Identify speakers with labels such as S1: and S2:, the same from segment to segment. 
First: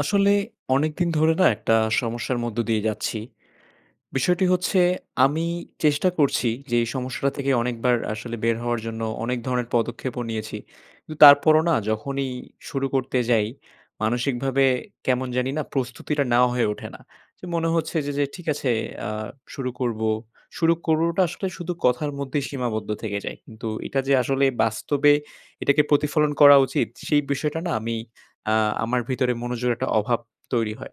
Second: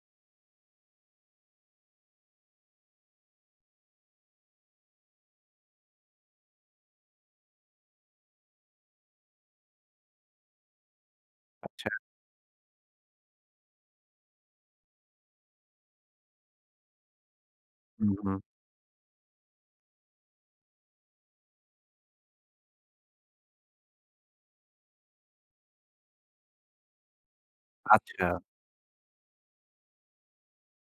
S1: আসলে অনেকদিন ধরে না একটা সমস্যার মধ্য দিয়ে যাচ্ছি। বিষয়টি হচ্ছে আমি চেষ্টা করছি যে, এই সমস্যাটা থেকে অনেকবার আসলে বের হওয়ার জন্য। অনেক ধরনের পদক্ষেপও নিয়েছি। কিন্তু তারপরও না
S2: আচ্ছা।
S1: যখনই শুরু করতে যাই, মানসিকভাবে কেমন জানি না প্রস্তুতিটা নেওয়া হয়ে ওঠে না। যে মনে হচ্ছে
S2: হু,
S1: যে যে
S2: হু।
S1: ঠিক আছে আ শুরু করব। শুরু করবটা আসলে শুধু কথার মধ্যেই সীমাবদ্ধ থেকে যায়। কিন্তু এটা যে আসলে বাস্তবে এটাকে প্রতিফলন করা উচিত। সেই বিষয়টা না আমি
S2: আচ্ছা।
S1: আ আমার ভিতরে মনোযোগের একটা অভাব তৈরি হয়।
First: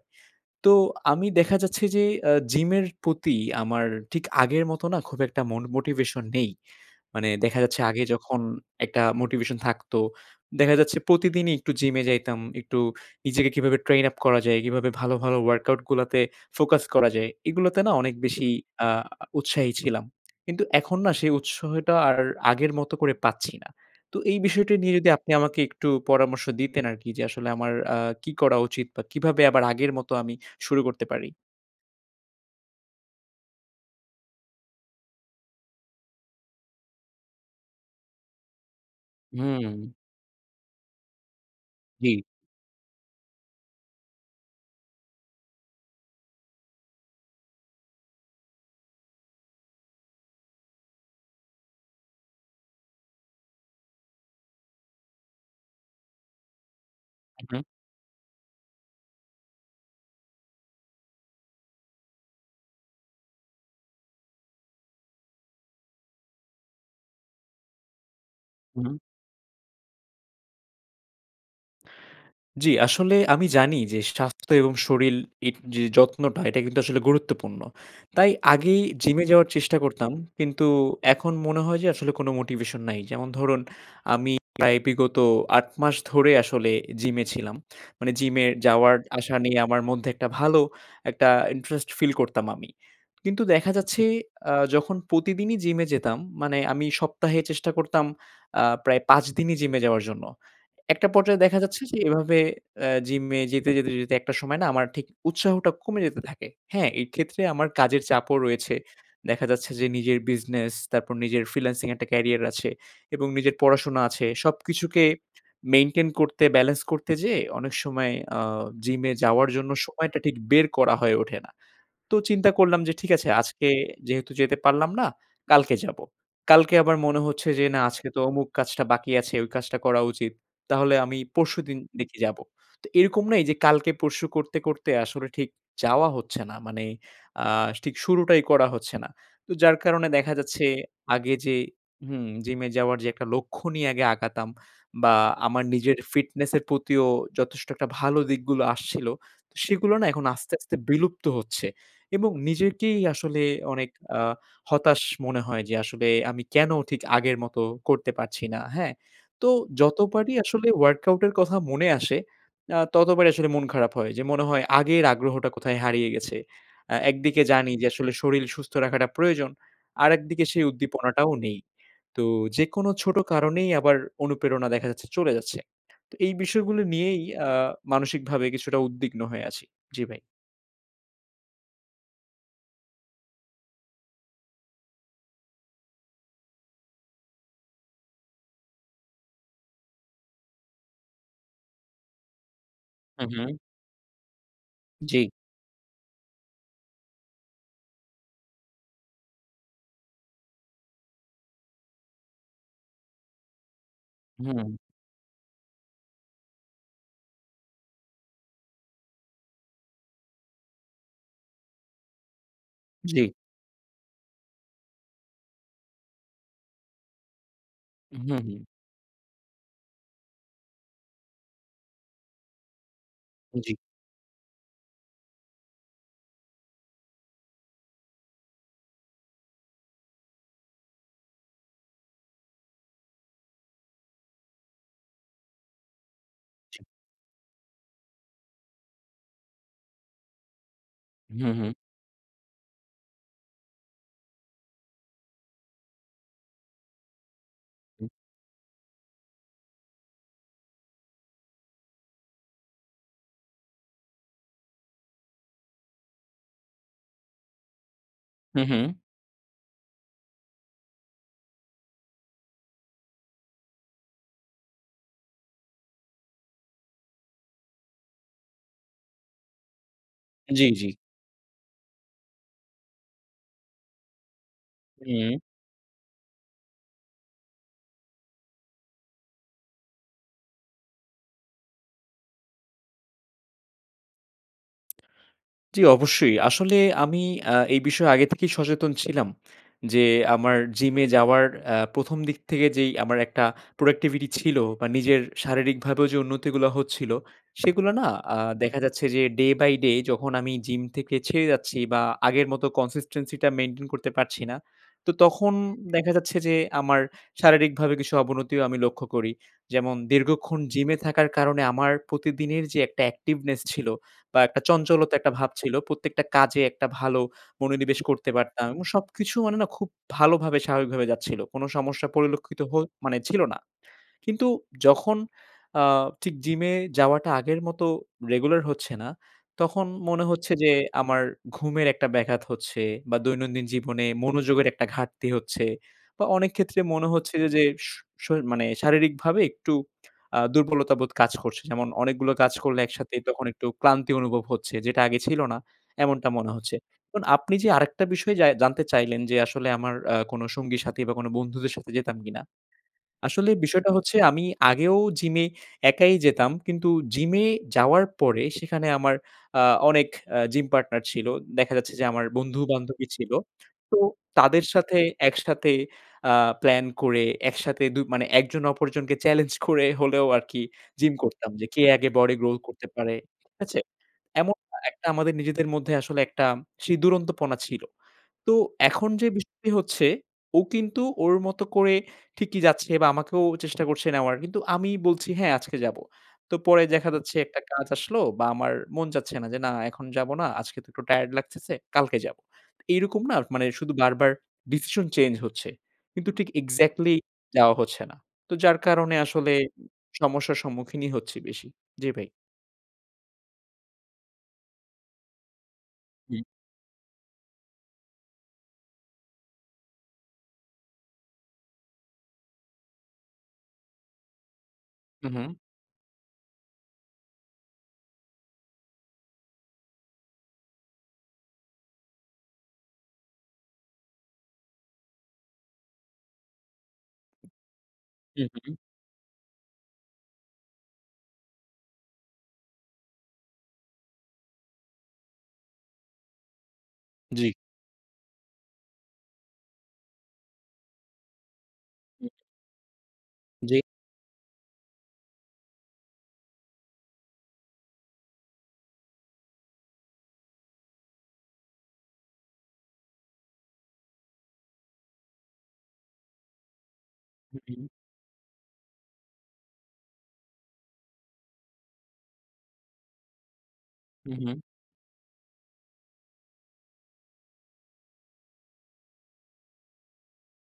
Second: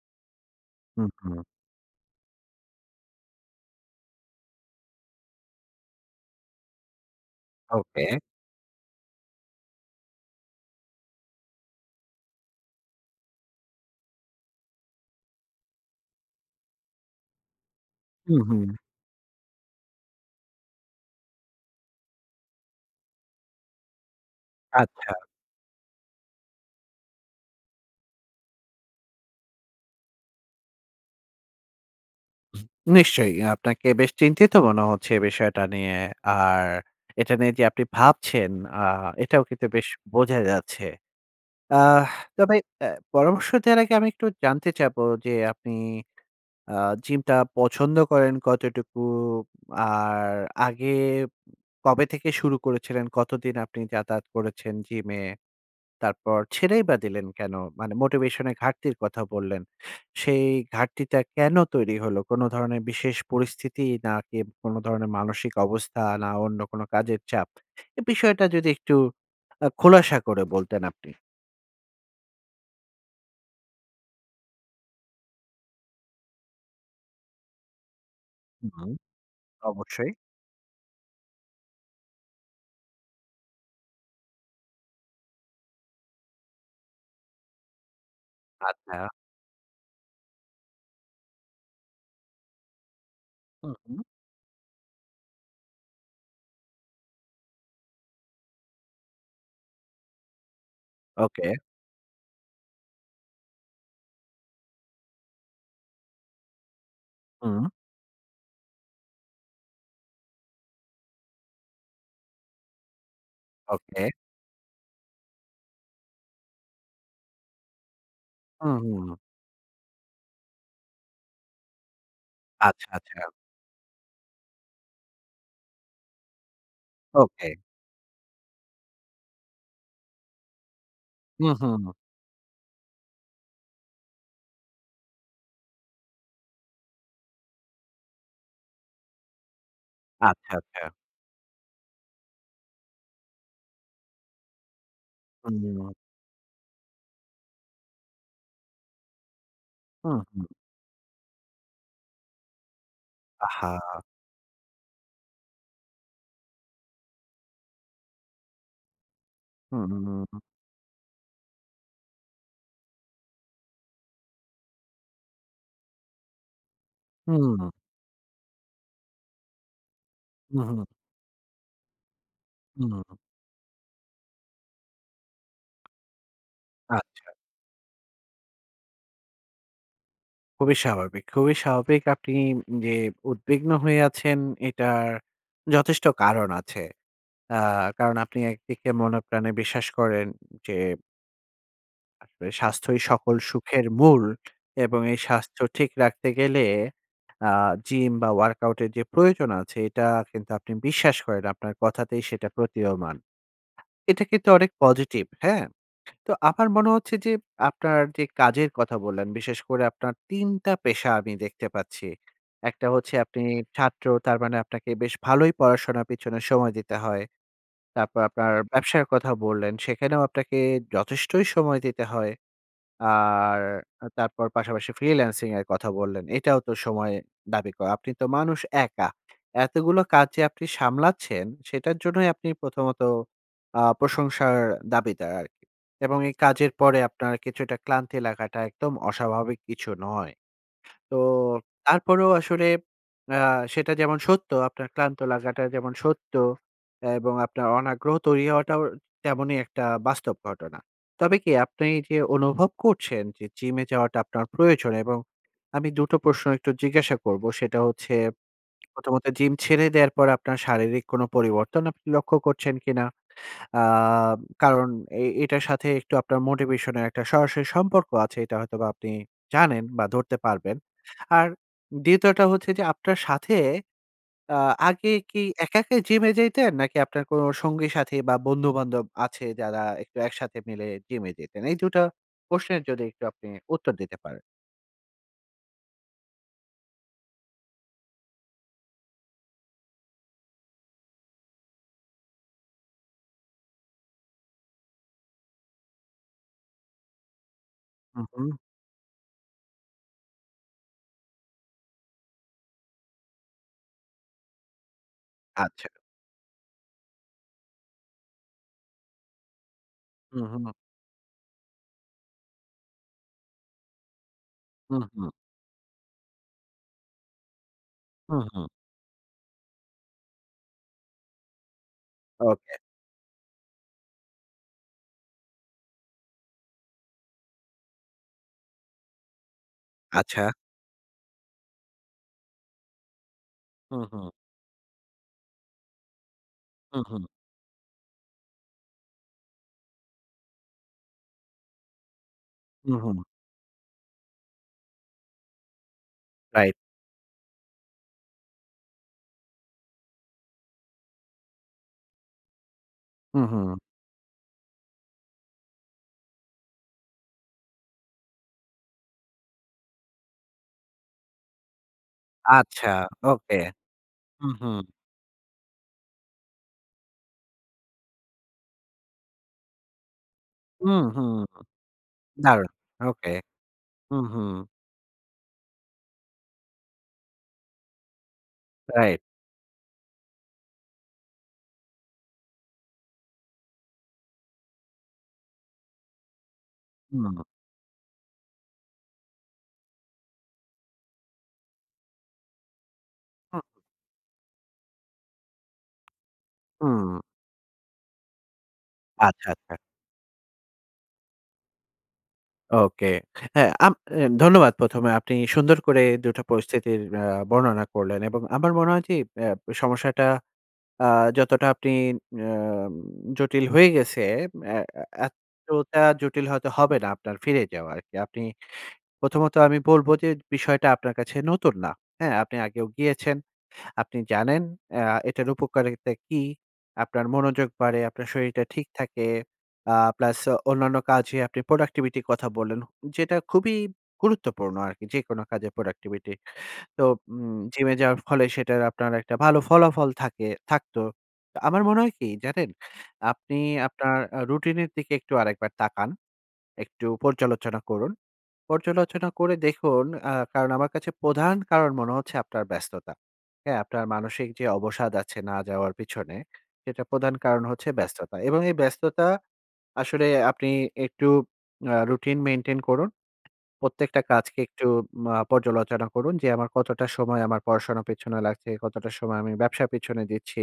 S1: তো,
S2: হু,
S1: আমি
S2: হু।
S1: দেখা যাচ্ছে যে, আ জিমের প্রতি আমার ঠিক আগের মতো না খুব একটা মন মোটিভেশন নেই। মানে দেখা যাচ্ছে আগে
S2: ওকে।
S1: যখন একটা মোটিভেশন থাকতো, দেখা যাচ্ছে প্রতিদিনই একটু জিমে যাইতাম। একটু নিজেকে কিভাবে ট্রেইন আপ করা যায়? কিভাবে ভালো, ভালো ওয়ার্কআউট গুলাতে ফোকাস করা যায়? এগুলোতে না অনেক
S2: হু,
S1: বেশি
S2: হু।
S1: আ উৎসাহী ছিলাম। কিন্তু এখন না সেই উৎসাহটা আর আগের মতো করে পাচ্ছি না। তো এই বিষয়টি নিয়ে যদি
S2: আচ্ছা।
S1: আপনি আমাকে একটু পরামর্শ দিতেন আরকি। যে, আসলে আমার আ কি করা উচিত? বা কিভাবে আবার আগের মতো আমি শুরু করতে পারি?
S2: নিশ্চয়ই। আপনাকে বেশ চিন্তিত মনে হচ্ছে এ বিষয়টা নিয়ে। আর এটা নিয়ে যে আপনি ভাবছেন আ এটাও কিন্তু
S1: হুম।
S2: বেশ বোঝা যাচ্ছে। আহ,
S1: জ্বী।
S2: তবে অ্যা পরামর্শ দেওয়ার আগে আমি একটু জানতে চাইবো। যে আপনি আ জিমটা পছন্দ করেন কতটুকু? আর আগে কবে থেকে শুরু করেছিলেন, কতদিন আপনি যাতায়াত করেছেন জিমে? তারপর ছেড়েই বা দিলেন
S1: হুম,
S2: কেন?
S1: হুম।
S2: মানে মোটিভেশন এর ঘাটতির কথা বললেন। সেই ঘাটতিটা কেন তৈরি হল, কোন ধরনের বিশেষ পরিস্থিতি নাকি কোন ধরনের মানসিক অবস্থা না অন্য কোন কাজের চাপ? এ বিষয়টা যদি একটু
S1: হুম।
S2: আ খোলাসা করে বলতেন আপনি।
S1: জ্বী, আসলে আমি জানি যে স্বাস্থ্য এবং শরীল ইট যে যত্নটা এটা কিন্তু আসলে গুরুত্বপূর্ণ। তাই আগে এই
S2: হুম,
S1: জিমে যাওয়ার চেষ্টা করতাম।
S2: অবশ্যই।
S1: কিন্তু এখন মনে হয় যে আসলে কোনো মোটিভেশন নাই। যেমন ধরুন আমি প্রায় বিগত ৮ মাস ধরে আসলে জিমে ছিলাম। মানে জিমে
S2: আচ্ছা।
S1: যাওয়ার-আসা নিয়ে আমার মধ্যে একটা ভালো একটা ইন্টারেস্ট ফিল করতাম আমি। কিন্তু দেখা
S2: হুম, হুম।
S1: যাচ্ছে আ যখন প্রতিদিনই জিমে যেতাম, মানে আমি সপ্তাহে চেষ্টা করতাম আ প্রায় ৫ দিনই জিমে যাওয়ার জন্য। একটা পর্যায়ে
S2: ওকে।
S1: দেখা যাচ্ছে যে এভাবে অ্যা জিমে যেতে, যেতে, যেতে একটা সময় না আমার ঠিক উৎসাহটা কমে যেতে থাকে। হ্যাঁ? এইক্ষেত্রে
S2: হুম।
S1: আমার কাজের চাপও রয়েছে। দেখা যাচ্ছে যে নিজের বিজনেস, তারপর নিজের ফ্রিল্যান্সিং একটা ক্যারিয়ার আছে। এবং নিজের পড়াশোনা
S2: ওকে।
S1: আছে। সব কিছুকে মেইনটেইন করতে ব্যালেন্স করতে যেয়ে অনেক সময় আ
S2: হুম, হুম,
S1: জিমে
S2: হুম।
S1: যাওয়ার জন্য সময়টা ঠিক বের করা হয়ে ওঠে না। তো চিন্তা করলাম
S2: আচ্ছা,
S1: যে ঠিক
S2: আচ্ছা।
S1: আছে আজকে যেহেতু যেতে পারলাম না, কালকে যাবো। কালকে আমার মনে
S2: ওকে।
S1: হচ্ছে যে না আজকে তো অমুক কাজটা বাকি আছে, ওই কাজটা করা উচিত। তাহলে আমি
S2: হুম, হুম,
S1: পরশুদিন
S2: হুম।
S1: দেখি যাবো। তো এরকম না এই যে কালকে পরশু করতে, করতে আসলে ঠিক যাওয়া হচ্ছে না। মানে আ ঠিক শুরুটাই করা হচ্ছে না। তো যার কারণে দেখা
S2: আচ্ছা,
S1: যাচ্ছে
S2: আচ্ছা।
S1: আগে যে হুম, জিমে যাওয়ার যে একটা লক্ষ্য নিয়ে আগে আগাতাম। বা আমার
S2: হুম।
S1: নিজের ফিটনেসের প্রতিও যথেষ্ট একটা ভালো দিকগুলো আসছিল। সেগুলো না
S2: হুম,
S1: এখন
S2: হুম।
S1: আস্তে আস্তে বিলুপ্ত হচ্ছে। এবং নিজেকেই আসলে অনেক
S2: আহা!
S1: আ হতাশ মনে হয় যে আসলে আমি কেন ঠিক আগের মতো করতে পারছি না। হ্যাঁ? তো
S2: হুম, হুম। হুম,
S1: যতবারই
S2: হুম।
S1: আসলে ওয়ার্কআউট এর কথা মনে আসে আ ততবারই আসলে মন খারাপ হয়। যে মনে হয় আগের আগ্রহটা কোথায় হারিয়ে গেছে। আ একদিকে
S2: হুম।
S1: জানি যে আসলে শরীল সুস্থ রাখাটা প্রয়োজন। আরেকদিকে
S2: হুম,
S1: সেই
S2: হুম।
S1: উদ্দীপনাটাও নেই। তো যে কোনো ছোট
S2: হুম।
S1: কারণেই আবার অনুপ্রেরণা দেখা যাচ্ছে চলে যাচ্ছে। তো এই বিষয়গুলো নিয়েই
S2: আচ্ছা।
S1: আ মানসিকভাবে কিছুটা উদ্বিগ্ন হয়ে আছি। জ্বি ভাই।
S2: খুবই স্বাভাবিক, খুবই স্বাভাবিক আপনি যে উদ্বিগ্ন হয়ে আছেন এটার যথেষ্ট কারণ আছে। আ কারণ আপনি একদিকে মনপ্রাণে বিশ্বাস করেন যে আসলে স্বাস্থ্যই
S1: হু,
S2: সকল
S1: হু।
S2: সুখের মূল এবং এই
S1: জ্বি।
S2: স্বাস্থ্য ঠিক রাখতে গেলে আ জিম বা ওয়ার্কআউট এর যে প্রয়োজন আছে এটা কিন্তু আপনি বিশ্বাস করেন, আপনার কথাতেই সেটা প্রতীয়মান। এটা কিন্তু অনেক
S1: হুম।
S2: পজিটিভ, হ্যাঁ? তো আমার মনে হচ্ছে যে আপনার যে কাজের কথা বললেন, বিশেষ করে আপনার ৩ টা পেশা আমি দেখতে পাচ্ছি। একটা হচ্ছে
S1: জ্বী।
S2: আপনি ছাত্র তার মানে আপনাকে বেশ ভালোই পড়াশোনা পিছনে সময় দিতে হয়।
S1: উ
S2: তারপর
S1: হুম,
S2: আপনার
S1: হুম।
S2: ব্যবসার কথা বললেন, সেখানেও আপনাকে যথেষ্টই সময় দিতে হয়। আর
S1: জ্বি।
S2: তারপর পাশাপাশি ফ্রিল্যান্সিং এর কথা বললেন। এটাও তো সময় দাবি করে। আপনি তো মানুষ একা। এতগুলো কাজ যে আপনি সামলাচ্ছেন সেটার জন্যই আপনি প্রথমত আ প্রশংসার দাবিতে আরকি। এবং এই কাজের
S1: জ্বি।
S2: পরে আপনার কিছুটা ক্লান্তি লাগাটা একদম অস্বাভাবিক কিছু নয়। তো
S1: হুম, হুম।
S2: তারপরেও আসলে আ সেটা যেমন সত্য, আপনার ক্লান্ত লাগাটা যেমন সত্য এবং আপনার
S1: হু।
S2: অনাগ্রহ তৈরি হওয়াটাও তেমনই একটা বাস্তব ঘটনা। তবে কি আপনি যে অনুভব করছেন যে জিমে যাওয়াটা আপনার প্রয়োজন এবং আমি ২ টো প্রশ্ন একটু জিজ্ঞাসা করব। সেটা হচ্ছে
S1: হু, হু।
S2: প্রথমত জিম ছেড়ে দেওয়ার পর আপনার শারীরিক কোন পরিবর্তন আপনি লক্ষ্য করছেন কিনা? আ কারণ এ এটার সাথে একটু আপনার মোটিভেশন এর একটা সরাসরি সম্পর্ক আছে। এটা হয়তোবা আপনি জানেন বা ধরতে
S1: জ্বী,
S2: পারবেন।
S1: জ্বী।
S2: আর ২য় টা হচ্ছে যে আপনার সাথে আ আগে
S1: হুম।
S2: কি একা, একাই জিমে যাইতেন নাকি আপনার কোন সঙ্গী-সাথী বা বন্ধু-বান্ধব আছে যারা একটু একসাথে মিলে জিমে যেতেন? এই ২ টা প্রশ্নের যদি আপনি উত্তর দিতে পারেন।
S1: জি, অবশ্যই। আসলে আমি আ এই বিষয়ে আগে থেকেই সচেতন ছিলাম। যে আমার জিমে যাওয়ার আ ১ম দিক থেকে যেই আমার একটা productivity ছিল বা নিজের শারীরিকভাবেও যে উন্নতিগুলা হচ্ছিল। সেগুলা না
S2: হু,
S1: আ
S2: হু।
S1: দেখা যাচ্ছে যে day by day যখন আমি জিম থেকে ছেড়ে যাচ্ছি বা আগের মতো consistency টা মেইনটেইন করতে পারছি না। তো তখন
S2: আচ্ছা।
S1: দেখা যাচ্ছে যে, আমার শারীরিকভাবে কিছু অবনতিও আমি লক্ষ্য করি। যেমন
S2: হু,
S1: দীর্ঘক্ষণ
S2: হু।
S1: জিমে থাকার কারণে আমার প্রতিদিনের যে একটা অ্যাক্টিভনেস ছিল বা একটা
S2: হু,
S1: চঞ্চলতা
S2: হু।
S1: একটা ভাব ছিল, প্রত্যেকটা কাজে একটা ভালো মনোনিবেশ করতে
S2: হু,
S1: পারতাম।
S2: হু।
S1: এবং সবকিছু মানে না খুব ভালোভাবে স্বাভাবিকভাবে যাচ্ছিল। কোন সমস্যা পরিলক্ষিত
S2: ওকে।
S1: হো মানে ছিল না। কিন্তু যখন আ ঠিক জিমে যাওয়াটা আগের মতো রেগুলার হচ্ছে না। তখন মনে
S2: আচ্ছা।
S1: হচ্ছে যে আমার ঘুমের একটা ব্যাঘাত হচ্ছে বা দৈনন্দিন
S2: হু,
S1: জীবনে
S2: হু।
S1: মনোযোগের একটা ঘাটতি হচ্ছে। বা অনেক ক্ষেত্রে
S2: হু,
S1: মনে
S2: হু।
S1: হচ্ছে যে শ শ মানে শারীরিকভাবে একটু আ দুর্বলতাবোধ কাজ করছে। যেমন অনেকগুলো কাজ করলে
S2: হু,
S1: একসাথে
S2: হু।
S1: একটু ক্লান্তি অনুভব হচ্ছে। যেটা আগে ছিল না। এমনটা মনে
S2: রাইট।
S1: হচ্ছে। এখন আপনি যে আরেকটা বিষয় জাই জানতে চাইলেন। যে আসলে আমার আ কোন সঙ্গীর সাথী বা বন্ধুদের সাথে যেতাম কিনা।
S2: হু,
S1: আসলে
S2: হু।
S1: বিষয়টা হচ্ছে, আমি আগেও জিমে একাই যেতাম। কিন্তু জিমে যাওয়ার পরে সেখানে আমার আ অনেক আ জিম পার্টনার ছিল। দেখা যাচ্ছে যে আমার বন্ধু
S2: আচ্ছা,
S1: বান্ধবী ছিল।
S2: ওকে।
S1: তো
S2: হুম,
S1: তাদের
S2: হুম।
S1: সাথে একসাথে আ প্লান করে একসাথে দু মানে একজন অপরজনকে চেলেঞ্জ করে হলেও আরকি
S2: হুম,
S1: জিম
S2: হুম।
S1: করতাম। যে কে আগে বডি growth
S2: দারুন
S1: করতে পারে,
S2: ওকে।
S1: ঠিক আছে?
S2: হুম, হুম।
S1: এমন একটা আমাদের নিজেদের মধ্যে আসলে একটা ছি দুরন্তপনা ছিল। তো এখন
S2: রাইট।
S1: যে বিষয়টি হচ্ছে, ও কিন্তু ওর মতো করে ঠিকই যাচ্ছে বা আমাকেও চেষ্টা করছে নেওয়ার। কিন্তু আমি বলছি, "হ্যাঁ আজকে যাবো।" তো পরে দেখা যাচ্ছে
S2: হুম।
S1: একটা কাজ আসলো বা আমার মন চাচ্ছে না যে না এখন যাব না। আজকে তো একটু টায়ারড লাগতেছে। কালকে যাবো। এইরকম না
S2: হুম।
S1: মানে শুধু বারবার ডিসিশন চেঞ্জ হচ্ছে। কিন্তু ঠিক এক্সাক্টলি
S2: হুম।
S1: যাওয়া হচ্ছে না। তো যার কারণে
S2: আচ্ছা,
S1: আসলে
S2: আচ্ছা।
S1: সমস্যার সম্মুখীনই হচ্ছি বেশি। জি ভাই।
S2: ওকে। হ্যাঁ আম অ্যা ধন্যবাদ ১ম এ আপনি সুন্দর করে
S1: ই
S2: দুটো পরিস্থিতির অ্যা বর্ণনা করলেন এবং আমার মনে হয় যে অ্যা সমস্যাটা আ যতটা আপনি অ্যাম জটিল হয়ে গেছে অ্যাঁ
S1: উ
S2: অ্যাঁ
S1: হুম।
S2: এতটা জটিল হয়তো হবে না আপনার ফিরে যাওয়া আর কি। আপনি প্রথমত আমি বলবো যে বিষয়টা আপনার কাছে নতুন না, হ্যাঁ। আপনি আগেও গিয়েছেন। আপনি জানেন অ্যা এটার উপকারিতা কি, আপনার মনোযোগ বাড়ে, আপনার
S1: হু,
S2: শরীরটা
S1: হু।
S2: ঠিক থাকে। আ প্লাস অন্যান্য কাজে আপনি প্রোডাক্টিভিটির কথা বললেন যেটা খুবই গুরুত্বপূর্ণ আরকি যেকোনো কাজে প্রোডাক্টিভিটি। তো
S1: জি।
S2: উম জিমে যাওয়ার ফলে সেটার আপনার একটা ভালো ফলাফল থাকে থাকতো। আমার মনে হয় কি
S1: হুম।
S2: জানেন? আপনি
S1: জি।
S2: আপনার আ রুটিনের দিকে একটু আরেকবার তাকান। একটু পর্যালোচনা করুন। পর্যালোচনা করে দেখুন ব্য অ্যা কারণ আমার কাছে প্রধান কারণ মনে হচ্ছে আপনার ব্যস্ততা। হ্যাঁ, আপনার মানসিক যে অবসাদ আছে না যাওয়ার পিছনে, সেটা প্রধান কারণ
S1: হুম।
S2: হচ্ছে ব্যস্ততা এবং এই ব্যস্ততা আসলে আপনি একটু আ রুটিন মেইনটেইন করুন। প্রত্যেকটা
S1: উ হুম।
S2: কাজকে একটু মা পর্যালোচনা করুন যে আমার কতটা সময় আমার পড়াশোনা পেছনে লাগছে, কতটা সময় আমি ব্যবসার পেছনে দিচ্ছি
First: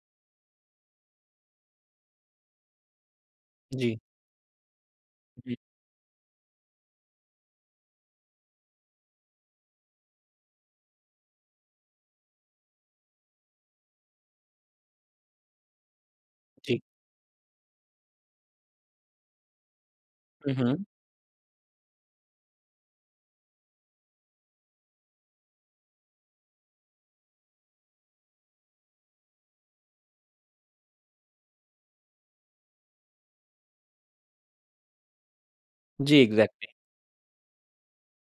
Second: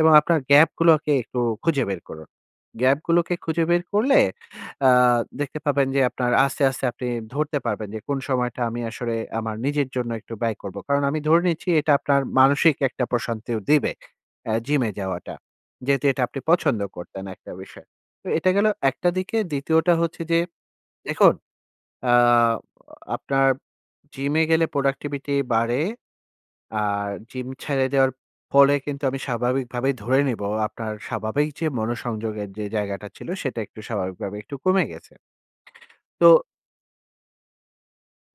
S2: এবং আপনার গ্যাপগুলোকে একটু খুঁজে বের করুন। গ্যাপগুলোকে খুঁজে বের
S1: জি।
S2: করলে অ্যা
S1: জি।
S2: দেখতে পাবেন যে আপনার আস্তে, আস্তে আপনি ধরতে পারবেন যে, কোন সময়টা আমি আসলে আমার নিজের জন্য একটু ব্যয় করবো। কারণ আমি ধরে নিচ্ছি এটা আপনার মানসিক একটা প্রশান্তিও দিবে, অ্যা জিমে যাওয়াটা। যেহেতু এটা আপনি
S1: ঠিক।
S2: পছন্দ করতেন একটা বিষয়। তো এটা গেল ১ টা দিকে। ২য় টা হচ্ছে যে,
S1: উ হুম।
S2: দেখুন অ্যা অ আপনার জিমে গেলে প্রোডাক্টিভিটি বাড়ে। আর জিম ছাইড়ে দেওয়ার ফলে কিন্তু আমি স্বাভাবিকভাবেই ধরে নিবো। আপনার স্বাভাবিক যে মনোসংযোগের যে জায়গাটা ছিল সেটা একটু স্বাভাবিকভাবে একটু কমে গেছে।
S1: জি,
S2: তো
S1: এক্সাক্টলি।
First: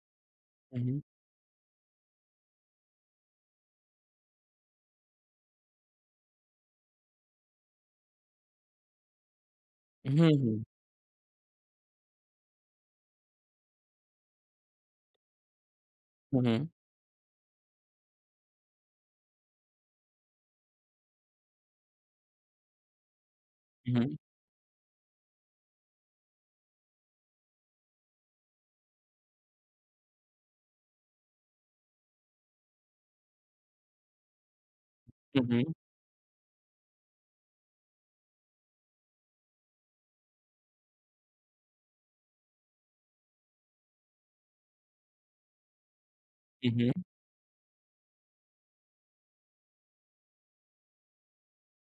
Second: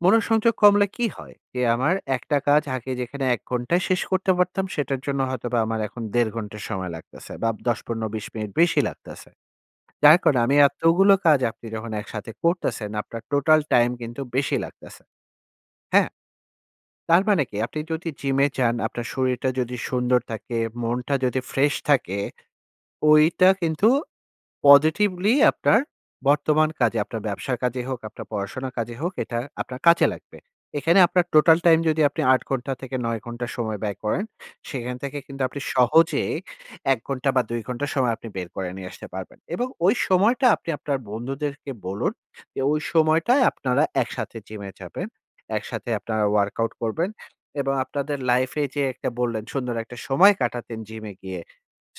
S2: মনোসংযোগ
S1: হুম,
S2: কমলে
S1: হুম।
S2: কী হয় যে আমার একটা কাজ আগে যেখানে ১ ঘন্টায় শেষ করতে পারতাম সেটার জন্য হয়তোবা আমার এখন ১.৫ ঘন্টা সময় লাগতেছে বা ১০, ১৫, ২০ মিনিট বেশি লাগতাছে।
S1: হুম,
S2: যার কারণ আমি
S1: হুম।
S2: এতগুলো কাজ আপনি যখন একসাথে করতেছেন আপনার টোটাল টাইম কিন্তু বেশি লাগতেছে। হ্যাঁ?
S1: হুম।
S2: তার মানে কি? আপনি যদি জিমে যান, আপনার শরীরটা যদি সুন্দর থাকে, মনটা যদি ফ্রেশ থাকে। ঐটা কিন্তু
S1: হুম।
S2: পজিটিভলি আপনার বর্তমান কাজে আপনার ব্যবসার কাজেই হোক, আপনার পড়াশোনার কাজে হোক এটা আপনার কাজে লাগবে। এখানে আপনার টোটাল টাইম যদি আপনি ৮ ঘন্টা থেকে ৯ ঘন্টা সময় ব্যয় করেন, সেখান থেকে কিন্তু
S1: হুম,
S2: আপনি
S1: হুম।
S2: সহজে ১ ঘন্টা বা, ২ ঘন্টা সময় আপনি বের করে নিয়ে আসতে পারবেন। এবং ওই সময়টা আপনি আপনার বন্ধুদেরকে বলুন যে ওই সময়টায় আপনারা একসাথে জিমে যাবেন। একসাথে আপনারা ওয়ার্কআউট
S1: হুম, হুম।
S2: করবেন। এবং আপনাদের লাইফ এ যে একটা বললেন সুন্দর একটা সময় কাটাতেন জিমে গিয়ে।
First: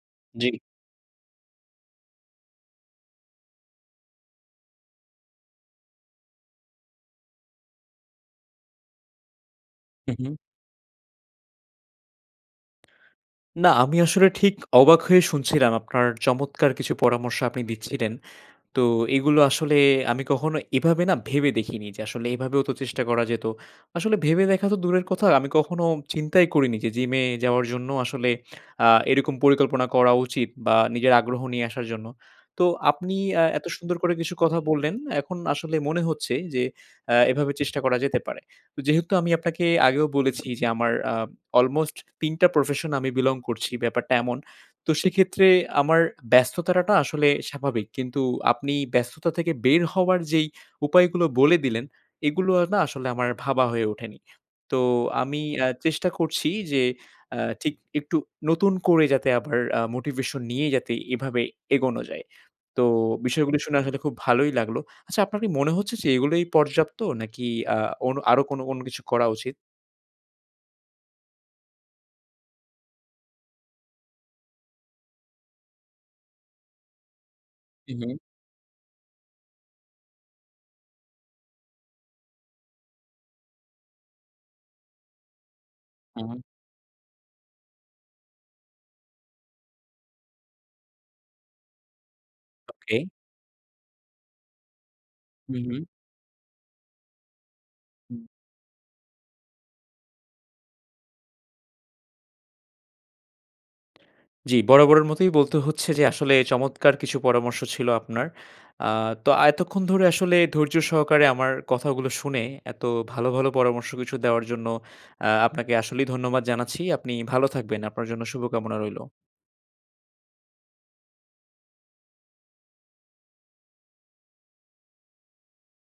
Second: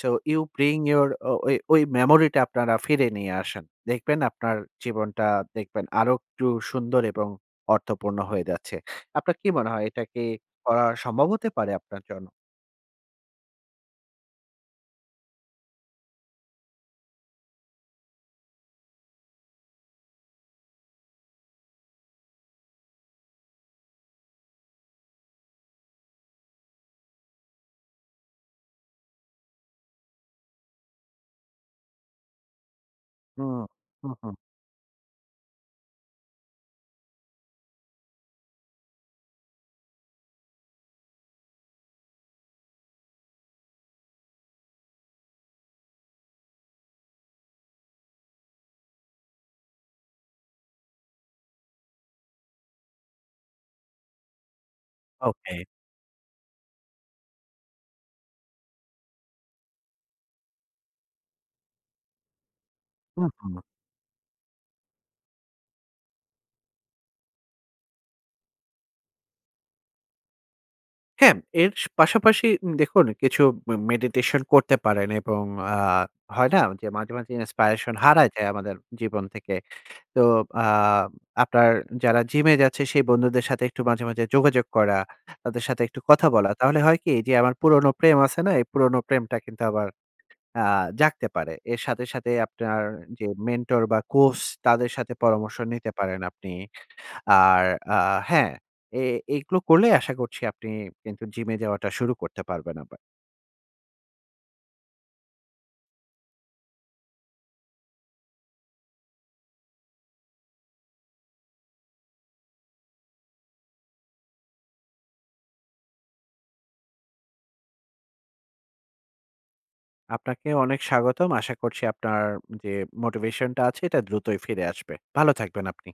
S2: সো ইউ
S1: জ্বি।
S2: ব্রিং ইউর অ ও-ই ওই মেমোরি টা আপনারা ফিরিয়ে নিয়ে আসেন। দেখবেন আপনার জীবনটা দেখবেন আরো একটু সুন্দর এবং অর্থপূর্ণ হয়ে যাচ্ছে। আপনার কি মনে হয় এটা
S1: হুম,
S2: কি
S1: হুম।
S2: করা সম্ভব হতে পারে আপনার জন্য?
S1: না, আমি আসলে ঠিক অবাক হয়ে শুনছিলাম আপনার চমৎকার কিছু পরামর্শ আপনি দিচ্ছিলেন। তো এগুলো আসলে আমি কখনো এভাবে না ভেবে দেখিনি। যে, আসলে এভাবেও তো চেষ্টা করা যেত। আসলে ভেবে দেখা তো দূরের কথা। আমি কখনো চিন্তাই করিনি যে, জিমে যাওয়ার জন্য আসলে আ এরকম পরিকল্পনা করা উচিত বা নিজের আগ্রহ নিয়ে আসার জন্য। তো আপনি এ্যা
S2: হুম।
S1: এত সুন্দর
S2: হুম,
S1: করে কিছু
S2: হুম।
S1: কথা বললেন। এখন আসলে মনে হচ্ছে যে, আ এভাবে চেষ্টা করা যেতে পারে। যেহেতু আমি আপনাকে আগেও বলেছি যে, আমার আ অলমোস্ট ৩টা প্রফেশন আমি belong করছি ব্যাপারটা এমন। তো সেক্ষেত্রে আমার ব্যস্তটাতা আসলে স্বাভাবিক। কিন্তু আপনি ব্যস্ততা থেকে বের হওয়ার যেই উপায়গুলো বলে দিলেন, এগুলো না আসলে আমার ভাবা হয়ে ওঠেনি। তো আমি
S2: ওকে।
S1: আ চেষ্টা করছি যে, আ ঠিক একটু নতুন করে যাতে আবার আ মোটিভেশন নিয়ে যাতে এভাবে এগোনো যায়। তো
S2: হুম, হুম।
S1: বিষয়গুলো শুনে আসলে খুব ভালোই লাগলো। আচ্ছা আপনার কি মনে হচ্ছে যে এগুলোই পর্যাপ্ত, নাকি আ অন আরো কোন কোন কিছু করা উচিত?
S2: হ্যাঁ, এর স পাশাপাশি উম দেখুন কিছু মে মেডিটেশন করতে পারেন এবং আ হয় না যে, মাঝে, মাঝে ইনস্পায়রেশন
S1: হুম, হুম।
S2: হারায় যায় আমাদের জীবন থেকে। তো আ আপনার যারা জিমে যাচ্ছে সেই বন্ধুদের সাথে একটু মাঝে, মাঝে যোগাযোগ করা। তাদের সাথে একটু
S1: হুম,
S2: কথা
S1: হুম।
S2: বলা। তাহলে হয় কি যে আমার পুরনো প্রেম আছে না? এই পুরনো প্রেমটা কিন্তু আবার আ জাগতে পারে। এর সাথে, সাথে আপনার
S1: ওকে।
S2: যে মেন্টর বা কোচ তাদের সাথে পরামর্শ
S1: হুম, হুম।
S2: নিতে পারেন আপনি। আর আ
S1: হুম।
S2: হ্যাঁ, এ এগুলো করলে আশা করছি আপনি কিন্তু জিমে যাওয়াটা শুরু করতে পারবেন আবার।
S1: জ্বি, বরাবরের মতোই বলতে হচ্ছে যে, আসলে চমৎকার কিছু পরামর্শ ছিল আপনার। আ তো এতক্ষন ধরে আসলে ধৈর্য সহকারে আমার কথাগুলো শুনে, এত ভালো, ভালো পরামর্শ কিছু দেওয়ার জন্য আ আপনাকে আসলেই ধন্যবাদ জানাচ্ছি। আপনি ভালো থাকবেন। আপনার জন্য শুভকামনা রইলো।
S2: আপনাকেও অনেক স্বাগতম। আশা করছি আপনার যে, মোটিভেশন টা আছে এটা দ্রুতই ফিরে আসবে। ভালো থাকবেন আপনি।